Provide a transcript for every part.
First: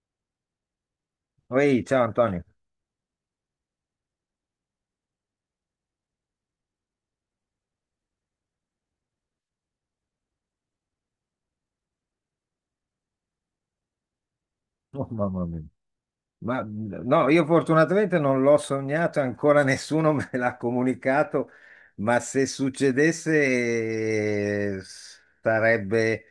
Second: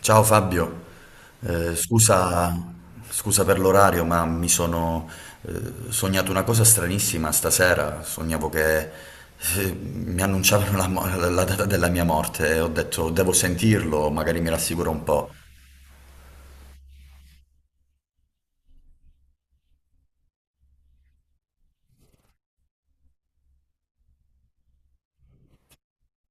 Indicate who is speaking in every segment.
Speaker 1: Ciao Fabio. Eh,
Speaker 2: Ehi, ciao Antonio.
Speaker 1: scusa, Scusa per l'orario, ma mi sono eh, sognato una cosa stranissima stasera. Sognavo che mi annunciavano la data della mia morte e ho detto devo sentirlo, magari mi rassicura un
Speaker 2: Oh,
Speaker 1: po'.
Speaker 2: mamma mia. Ma no, io fortunatamente non l'ho sognato, ancora nessuno me l'ha comunicato, ma se succedesse, sarebbe,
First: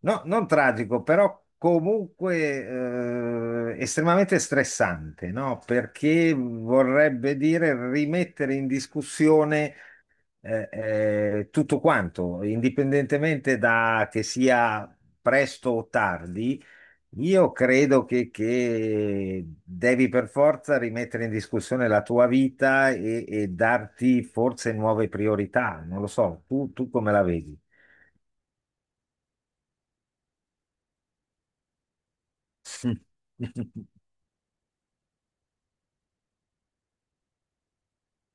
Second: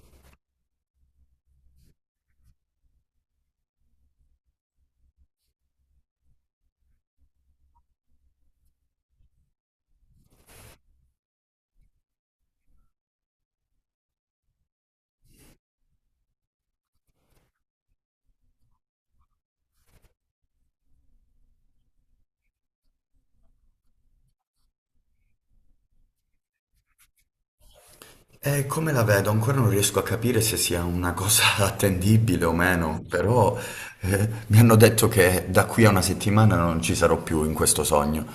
Speaker 2: no, non tragico, però comunque estremamente stressante, no? Perché vorrebbe dire rimettere in discussione tutto quanto, indipendentemente da che sia presto o tardi. Io credo che devi per forza rimettere in discussione la tua vita e darti forse nuove priorità. Non lo so, tu come la vedi?
Speaker 1: Come la vedo? Ancora non riesco a capire se sia una cosa attendibile o meno, però
Speaker 2: Mm.
Speaker 1: mi hanno detto che da qui a una settimana non ci sarò più in questo sogno,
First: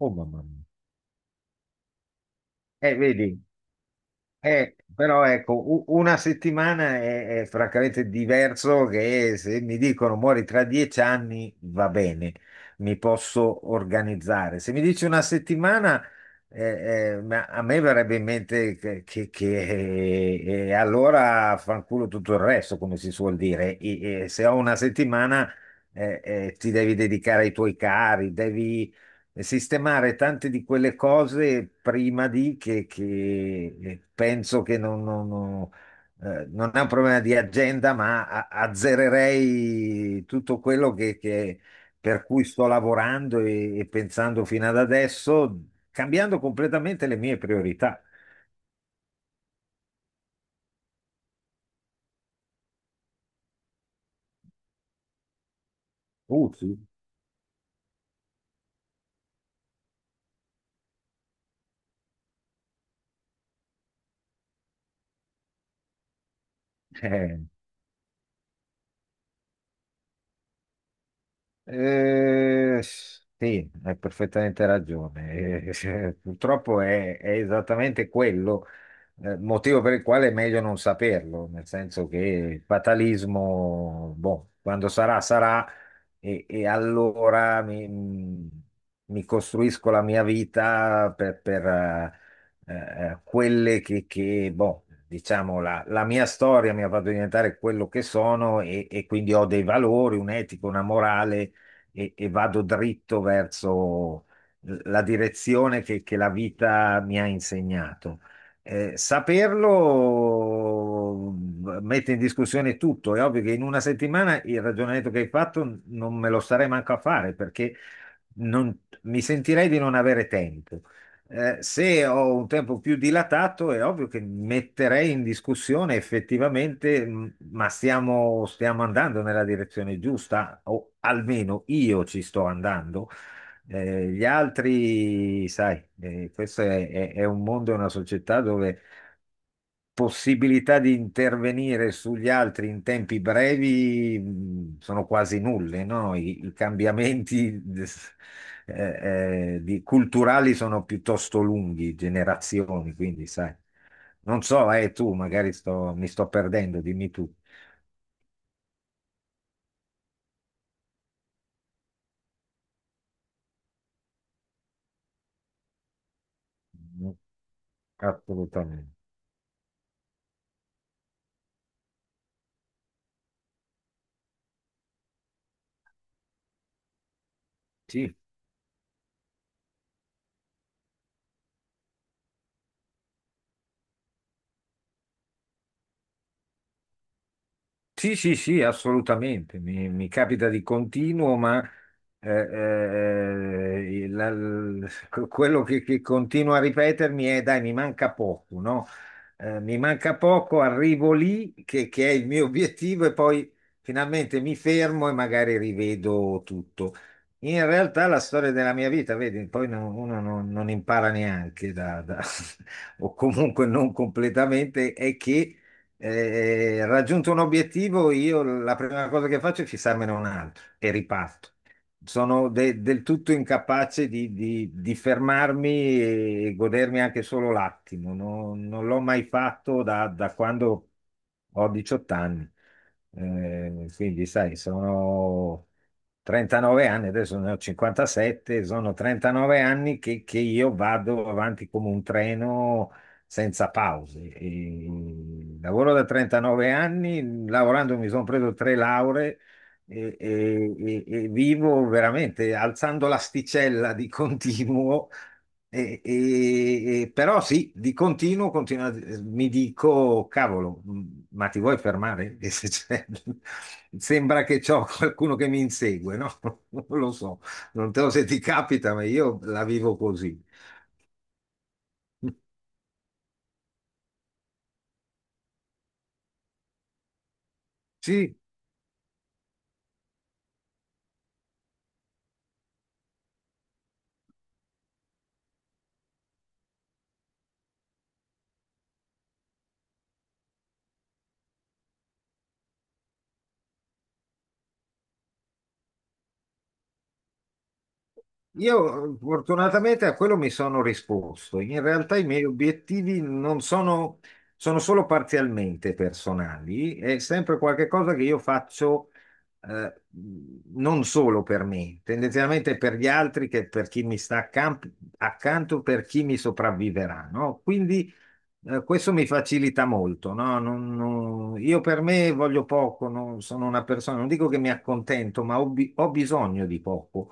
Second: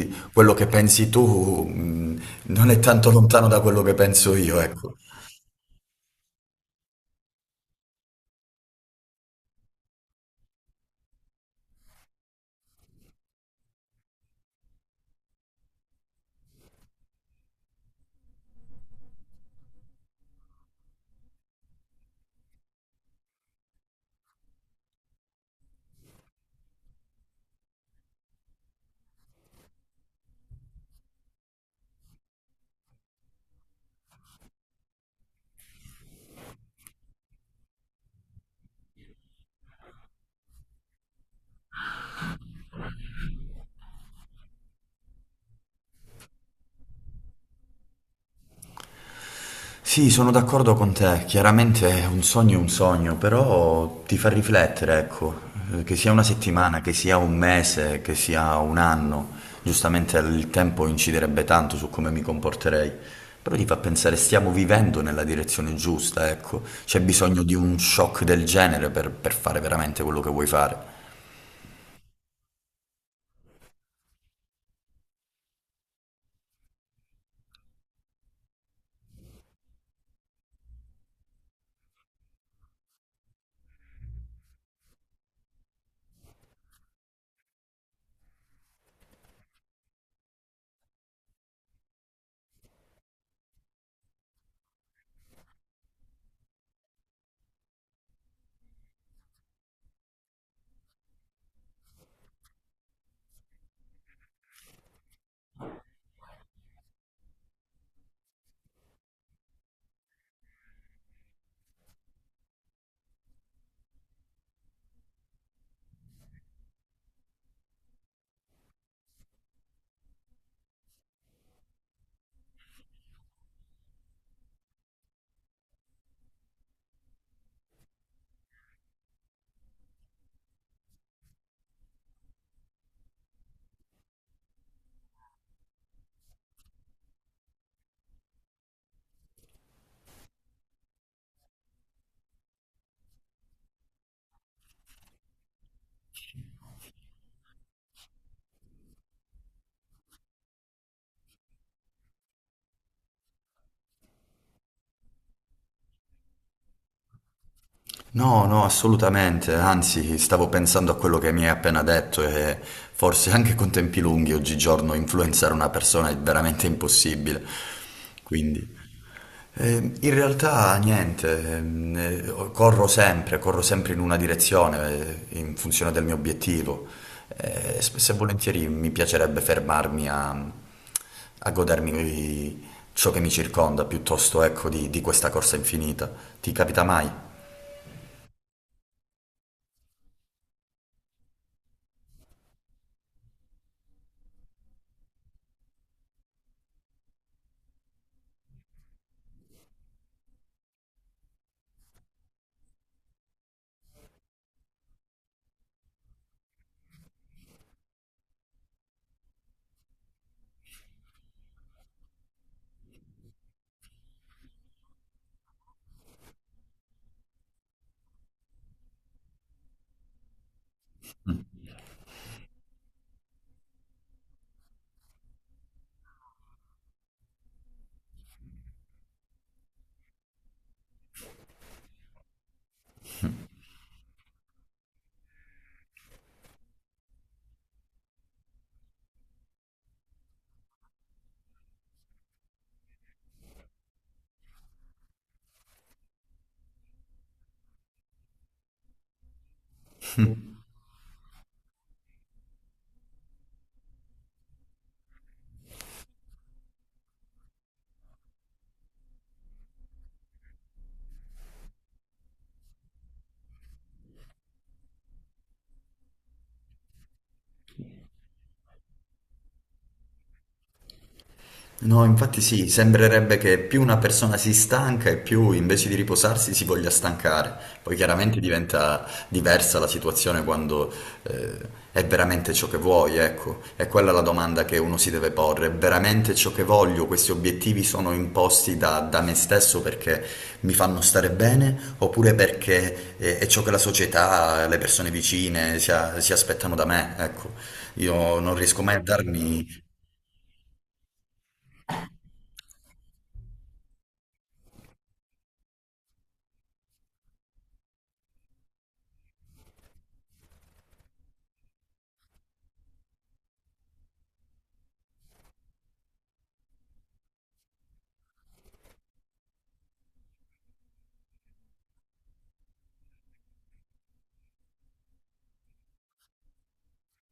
Speaker 2: Oh mamma
Speaker 1: quello
Speaker 2: mia.
Speaker 1: che pensi tu non è tanto
Speaker 2: Vedi,
Speaker 1: lontano da quello che penso io, ecco.
Speaker 2: Però ecco, una settimana è francamente diverso che se mi dicono muori tra 10 anni, va bene, mi posso organizzare. Se mi dici una settimana, ma a me verrebbe in mente e allora fanculo tutto il resto, come si suol dire. E se ho una settimana, ti devi dedicare ai tuoi cari, devi e sistemare tante di quelle cose prima di penso che non è un problema di agenda, ma azzererei tutto quello per cui sto lavorando e pensando fino ad adesso, cambiando completamente le mie priorità.
Speaker 1: Sì, sono d'accordo con te, chiaramente un sogno è un sogno, però ti fa riflettere, ecco. Che sia una
Speaker 2: Sì.
Speaker 1: settimana, che sia un mese, che sia un anno, giustamente il tempo inciderebbe tanto su come mi comporterei, però ti fa pensare stiamo vivendo nella direzione giusta, ecco, c'è
Speaker 2: Eh.
Speaker 1: bisogno di un shock del genere per fare veramente quello che vuoi fare.
Speaker 2: Sì, hai perfettamente ragione. Cioè, purtroppo è esattamente quello, motivo per il quale è meglio non saperlo, nel senso che il fatalismo, boh, quando sarà, sarà, e allora mi costruisco la mia vita quelle boh, diciamo, la mia storia mi ha fatto diventare quello che sono e quindi ho dei valori, un'etica, una morale e vado dritto verso la direzione che la vita mi ha insegnato. Saperlo mette in discussione tutto. È ovvio che in una settimana il ragionamento che hai fatto non me lo starei manco a fare perché non- mi sentirei di non avere tempo. Se ho un tempo più dilatato, è ovvio che metterei in discussione effettivamente, ma stiamo andando nella direzione giusta, o almeno io ci sto andando. Gli altri, sai, questo è un mondo, è una società dove possibilità di intervenire sugli altri in tempi brevi, sono quasi nulle, no? I cambiamenti culturali sono piuttosto lunghi, generazioni, quindi sai. Non so, tu magari mi sto perdendo, dimmi tu.
Speaker 1: No, no, assolutamente, anzi, stavo pensando a quello che mi hai appena detto e forse anche con tempi lunghi oggigiorno influenzare una persona è veramente
Speaker 2: Mm.
Speaker 1: impossibile. Quindi,
Speaker 2: Assolutamente.
Speaker 1: in realtà niente, corro sempre in una direzione, in funzione del mio obiettivo. Spesso e
Speaker 2: Sì.
Speaker 1: volentieri mi piacerebbe fermarmi a, a godermi ciò che mi circonda piuttosto, ecco, di questa corsa infinita. Ti capita mai?
Speaker 2: Sì, sì, sì, assolutamente, mi capita di continuo, ma eh, eh, la- l- quello che continuo a ripetermi è dai, mi manca poco, no? Mi manca poco, arrivo lì, che è il mio obiettivo, e poi finalmente mi fermo e magari rivedo tutto. In realtà la storia della mia vita, vedi, poi uno non impara neanche o comunque non completamente, è che raggiunto un obiettivo, io la prima cosa che faccio è fissarmene un altro e riparto. Sono del tutto incapace di fermarmi e godermi anche solo l'attimo. Non l'ho mai fatto da quando ho 18 anni. Quindi, sai, sono 39 anni, adesso ne ho 57, sono 39 anni che io vado avanti come un treno senza pause. E lavoro da 39 anni, lavorando mi sono preso tre lauree e vivo veramente alzando l'asticella di continuo. Però sì, di continuo, mi dico, cavolo, ma ti vuoi fermare? E se c'è- Sembra che c'ho qualcuno che mi insegue, no? Non lo so, non te lo so se ti capita, ma io la vivo così.
Speaker 1: No, infatti sì, sembrerebbe che più una persona si stanca e più invece di riposarsi si voglia stancare. Poi
Speaker 2: Sì.
Speaker 1: chiaramente diventa diversa la situazione quando eh, è veramente ciò che vuoi, ecco. È quella la domanda che uno si deve porre. È veramente ciò che voglio? Questi obiettivi sono imposti da me stesso perché mi fanno stare bene oppure perché è ciò che la società, le persone vicine si aspettano da me, ecco. Io non riesco mai a
Speaker 2: Io
Speaker 1: darmi.
Speaker 2: fortunatamente a quello mi sono risposto. In realtà i miei obiettivi non sono, sono solo parzialmente personali, è sempre qualcosa che io faccio eh, non solo per me, tendenzialmente per gli altri, che per chi mi sta accanto, per chi mi sopravviverà, no? Quindi questo mi facilita molto, no? Io per me voglio poco, non sono una persona, non dico che mi accontento, ma ho bisogno di poco.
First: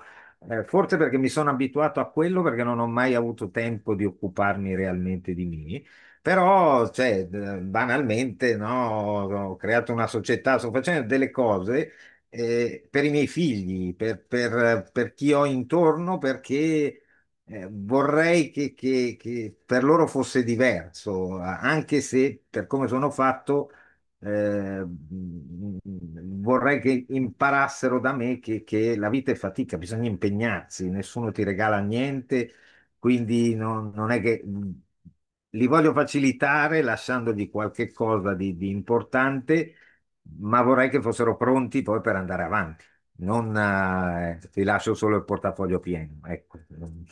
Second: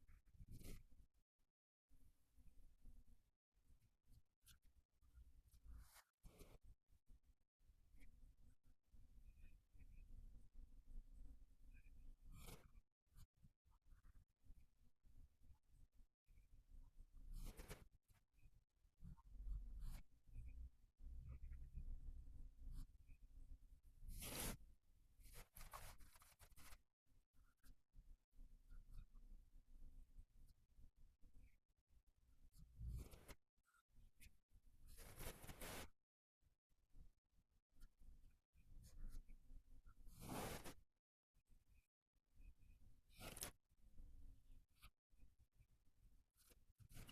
Speaker 2: Forse perché mi sono abituato a quello, perché non ho mai avuto tempo di occuparmi realmente di me. Però, cioè, banalmente, no, ho creato una società, sto facendo delle cose per i miei figli, per chi ho intorno, perché vorrei che per loro fosse diverso, anche se per come sono fatto, eh, mh, vorrei che imparassero da me che la vita è fatica, bisogna impegnarsi, nessuno ti regala niente, quindi non è che, li voglio facilitare lasciandogli qualche cosa di importante, ma vorrei che fossero pronti poi per andare avanti. Non, ti lascio solo il portafoglio pieno, ecco.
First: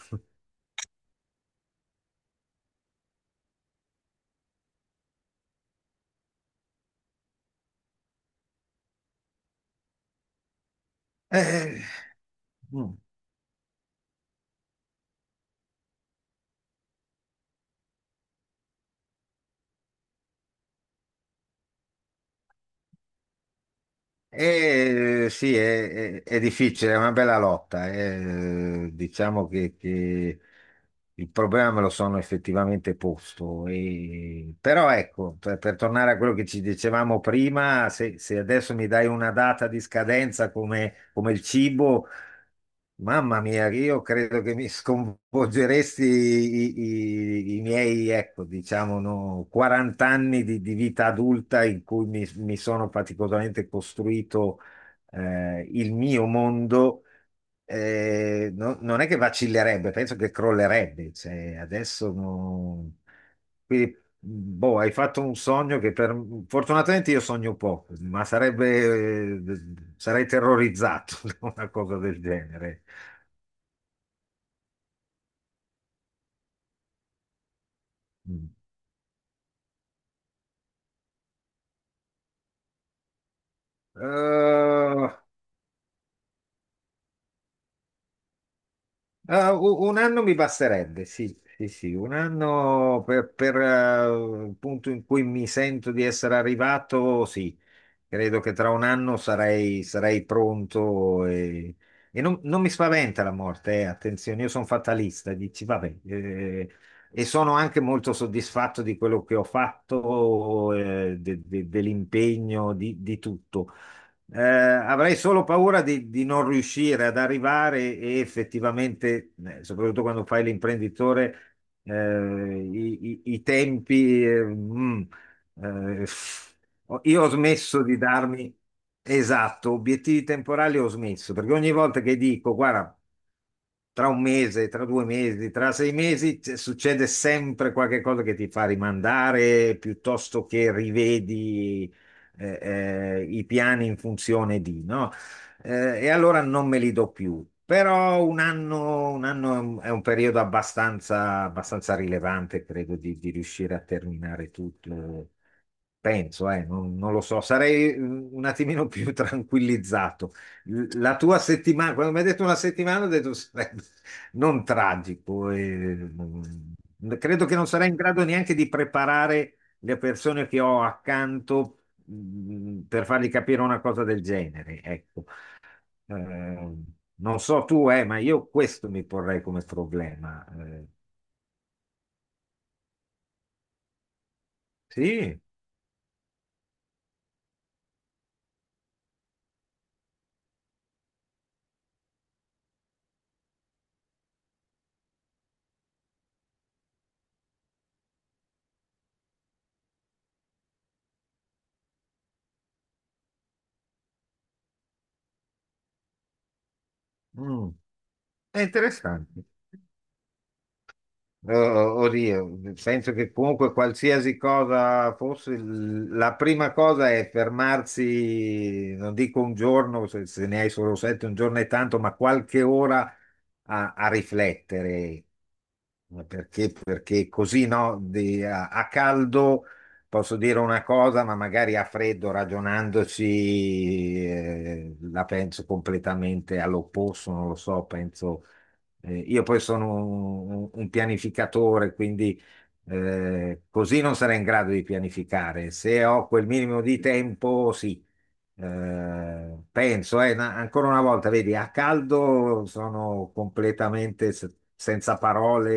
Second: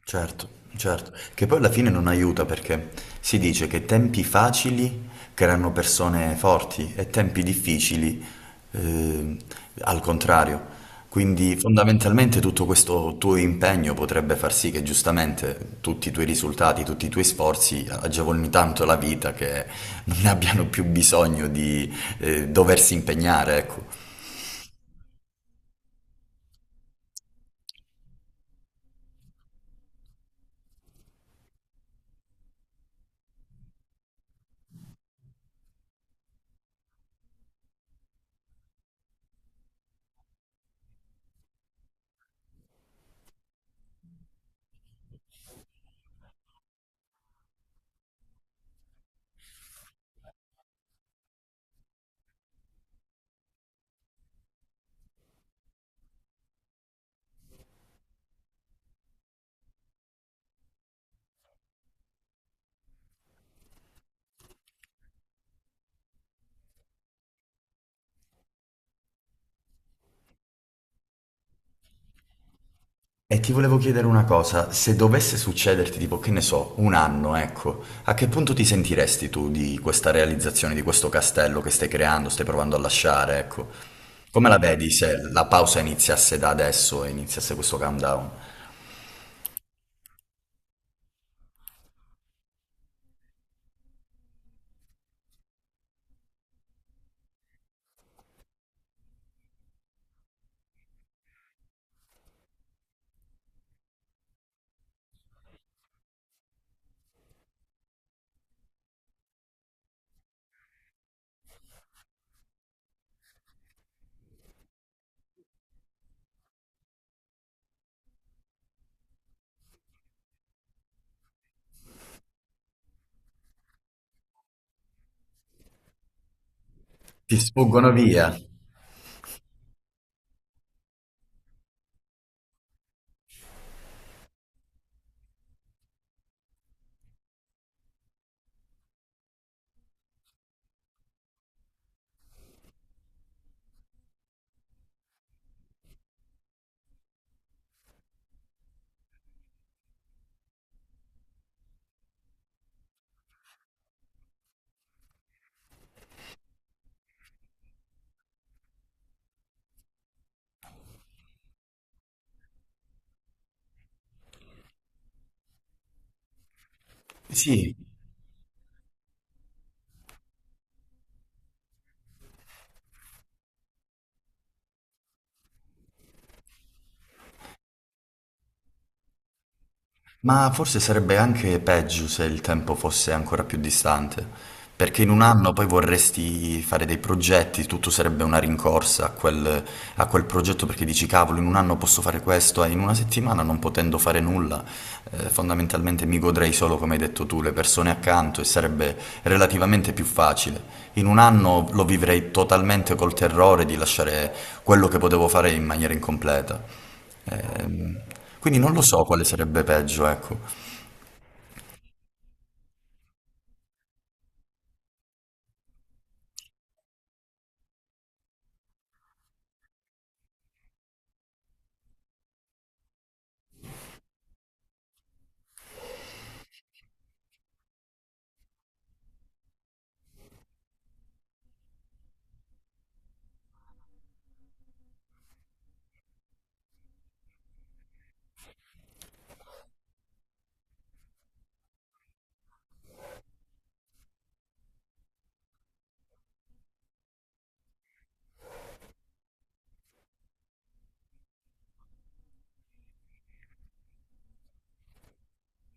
Speaker 1: Certo, certo, che poi alla fine non aiuta perché si dice che tempi facili creano persone forti e tempi difficili eh, al contrario. Quindi
Speaker 2: Eh,
Speaker 1: fondamentalmente tutto
Speaker 2: mm.
Speaker 1: questo tuo impegno potrebbe far sì che giustamente tutti i tuoi risultati, tutti i tuoi sforzi agevolino tanto la vita che non ne abbiano più bisogno di doversi impegnare, ecco.
Speaker 2: Sì, è difficile, è una bella lotta. Diciamo che il problema me lo sono effettivamente posto. Però ecco, per tornare a quello che ci dicevamo prima, se adesso mi dai una data di scadenza come, come il cibo. Mamma mia, io credo che mi sconvolgeresti i miei, ecco, diciamo, no, 40 anni di vita adulta in cui mi sono faticosamente costruito, il mio mondo. Non è che vacillerebbe, penso che crollerebbe. Cioè, adesso quindi... Boh, hai fatto un sogno che per... Fortunatamente io sogno poco, ma sarebbe... sarei terrorizzato da una cosa del genere.
Speaker 1: E ti volevo chiedere una cosa, se dovesse succederti, tipo, che ne so, un anno, ecco, a che
Speaker 2: Mm.
Speaker 1: punto ti sentiresti tu di questa realizzazione, di questo castello che stai creando, stai provando a lasciare, ecco? Come la vedi
Speaker 2: Eh,
Speaker 1: se la pausa iniziasse da adesso e iniziasse questo countdown?
Speaker 2: un anno mi basterebbe, sì, sì, sì, un anno per, il punto in cui mi sento di essere arrivato, sì. Credo che tra un anno sarei pronto e non mi spaventa la morte, attenzione, io sono fatalista, dici, vabbè, e sono anche molto soddisfatto di quello che ho fatto, dell'impegno, di tutto. Avrei solo paura di non riuscire ad arrivare e, effettivamente, soprattutto quando fai l'imprenditore, eh, i tempi, eh, io ho
Speaker 1: Ti
Speaker 2: smesso
Speaker 1: sfuggono
Speaker 2: di
Speaker 1: via?
Speaker 2: darmi, esatto, obiettivi temporali ho smesso, perché ogni volta che dico, guarda, tra un mese, tra 2 mesi, tra 6 mesi, succede sempre qualche cosa che ti fa rimandare piuttosto che rivedi eh, i piani in funzione di, no? E allora non me li do più. Però un anno è un periodo abbastanza rilevante, credo, di riuscire a terminare tutto. Penso, non lo so, sarei, un attimino più tranquillizzato. La tua settimana, quando mi hai detto una settimana, ho detto sarebbe non tragico. E, mm, credo che non
Speaker 1: Sì.
Speaker 2: sarei in grado neanche di preparare le persone che ho accanto, per fargli capire una cosa del genere. Ecco. Eh, Non so tu, ma io questo mi porrei come problema.
Speaker 1: Ma forse sarebbe anche peggio se il tempo fosse ancora più distante, perché in un
Speaker 2: Sì,
Speaker 1: anno poi vorresti fare dei progetti, tutto sarebbe una rincorsa a quel progetto perché dici cavolo, in un anno posso fare questo, e in una settimana non potendo fare nulla, fondamentalmente mi godrei solo, come hai detto tu, le persone accanto e sarebbe relativamente più facile. In un anno lo vivrei totalmente col terrore di lasciare quello che potevo fare in maniera incompleta.
Speaker 2: mm,
Speaker 1: Ehm, quindi
Speaker 2: è
Speaker 1: non lo so quale
Speaker 2: interessante.
Speaker 1: sarebbe peggio, ecco.
Speaker 2: Oddio, penso che comunque qualsiasi cosa fosse, la prima cosa è fermarsi, non dico un giorno, se ne hai solo sette, un giorno è tanto, ma qualche ora a riflettere. Ma perché così, no, a caldo posso dire una cosa, ma magari a freddo ragionandoci, la penso completamente all'opposto, non lo so, penso, io poi sono un pianificatore, quindi così non sarei in grado di pianificare. Se ho quel minimo di tempo, sì. Penso, ancora una volta, vedi, a caldo sono completamente senza parole,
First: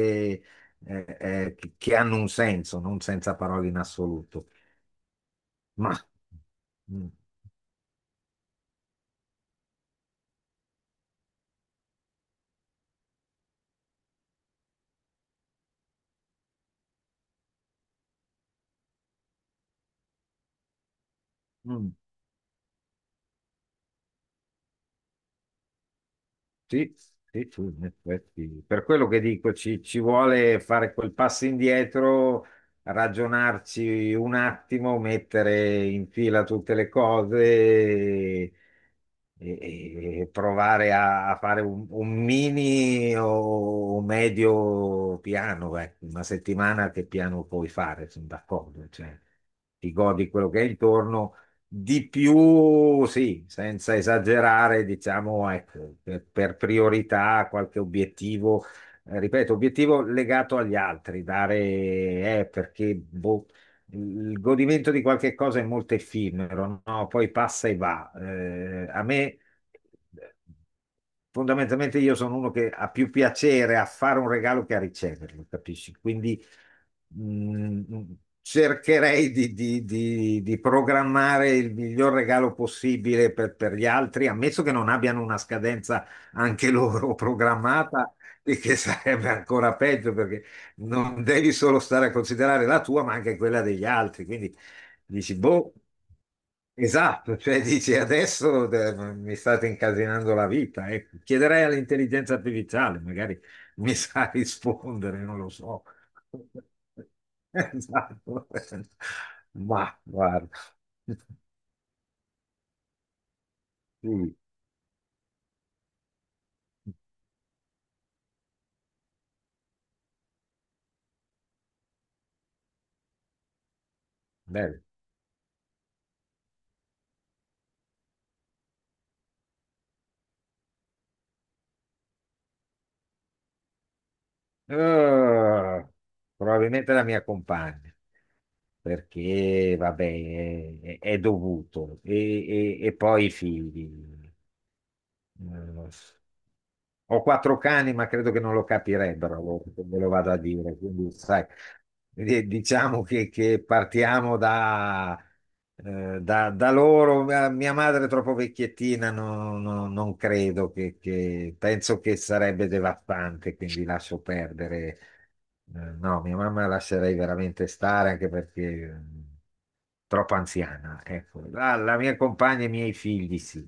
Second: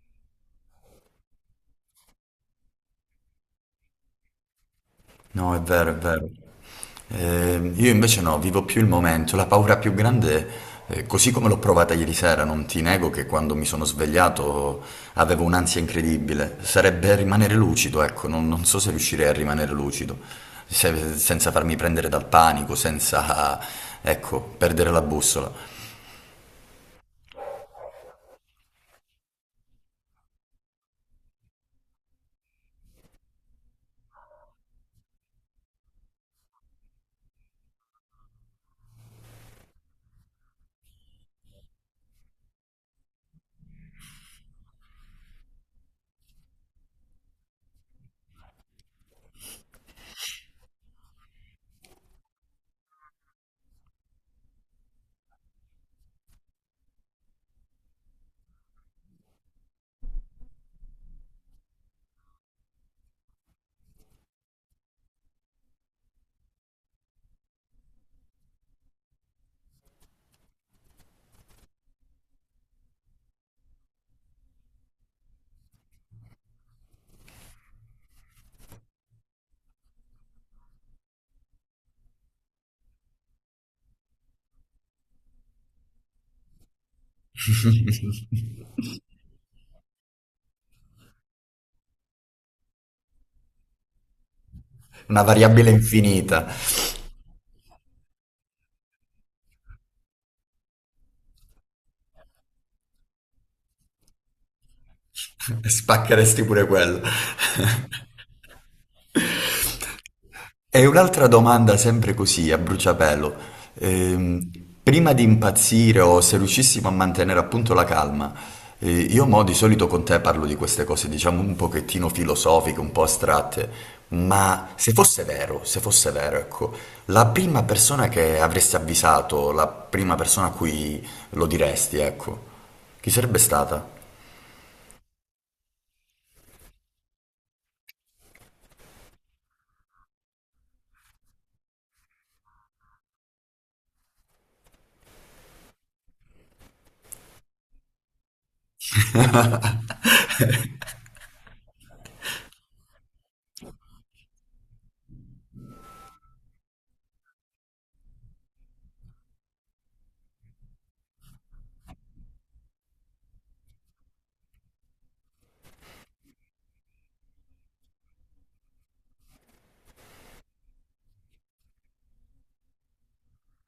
Speaker 2: che hanno un senso, non senza parole in assoluto.
Speaker 1: No, è vero,
Speaker 2: Ma
Speaker 1: è vero.
Speaker 2: mm,
Speaker 1: Io invece no, vivo più il momento. La paura più grande, così come l'ho provata ieri sera, non ti nego che quando mi sono svegliato avevo un'ansia incredibile. Sarebbe rimanere lucido, ecco, non, non so se riuscirei a rimanere lucido, senza farmi
Speaker 2: mm.
Speaker 1: prendere dal panico, senza, ecco, perdere la bussola.
Speaker 2: Sì, sì, sì, in effetti. Per quello che dico, ci vuole fare quel passo indietro, ragionarci un attimo, mettere in fila tutte le cose e provare a fare un mini o un medio piano. Ecco. Una settimana che piano puoi fare? Sono d'accordo, cioè, ti godi quello che hai intorno di più, sì, senza esagerare, diciamo, ecco, per priorità qualche obiettivo, ripeto, obiettivo legato agli altri, dare, perché boh, il godimento di qualche cosa è molto effimero, no? Poi passa e va. A me, fondamentalmente, io sono uno che ha più piacere a fare un regalo che a riceverlo, capisci? Quindi Mm, mm, cercherei di programmare il miglior regalo possibile per gli altri, ammesso che non abbiano una scadenza anche loro programmata, e che sarebbe ancora peggio perché non devi solo stare a considerare la tua, ma anche quella degli altri. Quindi
Speaker 1: Una
Speaker 2: dici,
Speaker 1: variabile
Speaker 2: boh.
Speaker 1: infinita.
Speaker 2: Esatto, cioè dici adesso, mi state incasinando la vita, ecco. Chiederei all'intelligenza artificiale, magari mi sa rispondere, non lo so.
Speaker 1: Spaccheresti pure quello.
Speaker 2: Esatto. Ma guarda,
Speaker 1: E un'altra domanda sempre così, a bruciapelo.
Speaker 2: sì,
Speaker 1: Ehm, Prima di impazzire o se riuscissimo a mantenere appunto la calma, io mo di solito con te parlo di queste cose, diciamo un pochettino filosofiche, un po' astratte, ma
Speaker 2: bello.
Speaker 1: se fosse vero, se fosse vero, ecco, la prima persona che avresti avvisato, la prima persona a cui lo diresti, ecco, chi sarebbe stata?
Speaker 2: Eh, Probabilmente la mia compagna, perché vabbè, è dovuto. E poi i figli. Eh, Ho quattro cani, ma credo che non lo capirebbero loro, me lo vado a dire. Quindi, sai, diciamo che partiamo da, da loro. Mia madre è troppo vecchiettina, non credo penso che sarebbe devastante, quindi lascio perdere. No, mia mamma la lascerei veramente stare anche perché, mm, troppo anziana. Ecco. La mia compagna e i miei figli, sì.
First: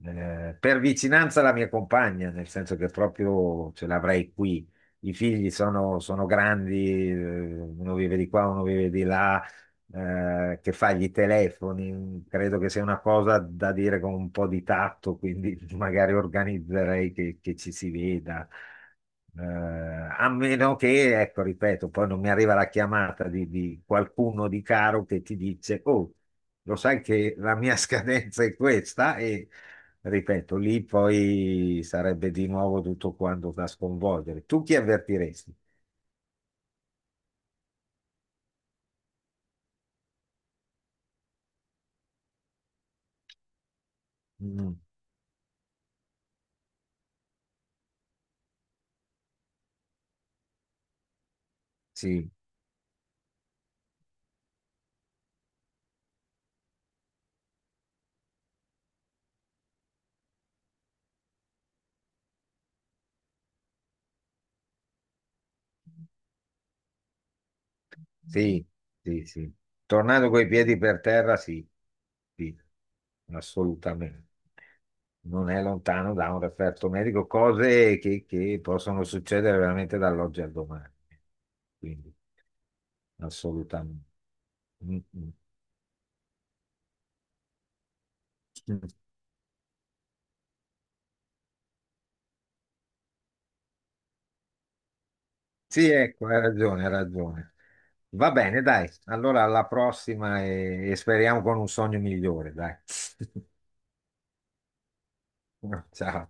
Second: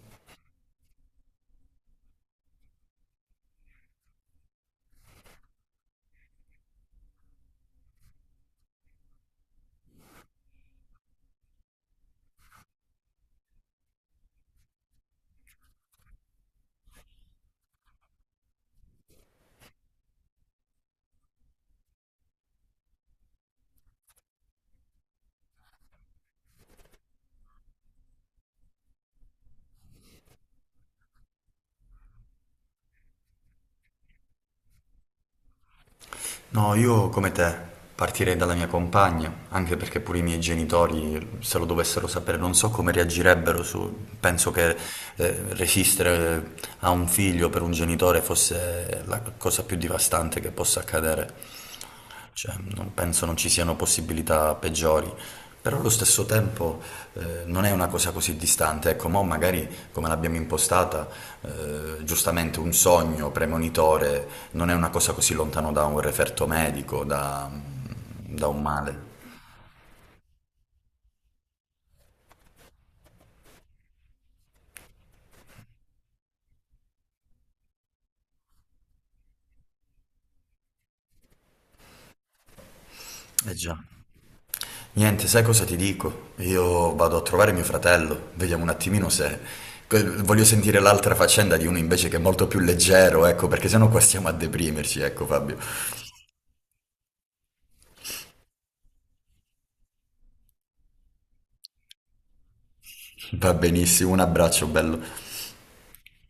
Speaker 2: Per vicinanza la mia compagna, nel senso che proprio ce l'avrei qui. I figli sono grandi, uno vive di qua, uno vive di là, che fa gli telefoni, credo che sia una cosa da dire con un po' di tatto, quindi magari organizzerei che ci si veda. A meno che, ecco, ripeto, poi non mi arriva la chiamata di qualcuno di caro che ti dice, oh, lo sai che la mia scadenza è questa, e ripeto, lì poi sarebbe di nuovo tutto quanto da sconvolgere. Tu chi avvertiresti?
Speaker 1: No, io come te partirei dalla mia compagna, anche perché pure i miei genitori, se lo dovessero sapere, non so come reagirebbero su... Penso
Speaker 2: Mm,
Speaker 1: che resistere a un figlio per un genitore fosse la cosa più devastante che possa accadere.
Speaker 2: sì.
Speaker 1: Cioè, non penso non ci siano possibilità peggiori, però allo stesso tempo non è una cosa così distante. Ecco, mo magari come l'abbiamo impostata, giustamente un sogno premonitore non è una cosa così lontano da un referto medico, da, da un
Speaker 2: Sì,
Speaker 1: male.
Speaker 2: sì, sì. Tornando coi piedi per terra, sì, sì, assolutamente. Non è lontano da un referto medico, cose che possono succedere veramente dall'oggi al domani. Quindi,
Speaker 1: Eh già.
Speaker 2: assolutamente. Mm,
Speaker 1: Niente,
Speaker 2: mm.
Speaker 1: sai cosa ti dico? Io vado a trovare mio fratello, vediamo un attimino se... Voglio sentire l'altra faccenda di uno invece che è molto più leggero, ecco, perché sennò qua stiamo a deprimerci, ecco Fabio.
Speaker 2: Sì, ecco, hai ragione, hai ragione. Va bene, dai. Allora, alla prossima e speriamo con un sogno migliore, dai.
Speaker 1: Va benissimo, un abbraccio bello.
Speaker 2: Ciao.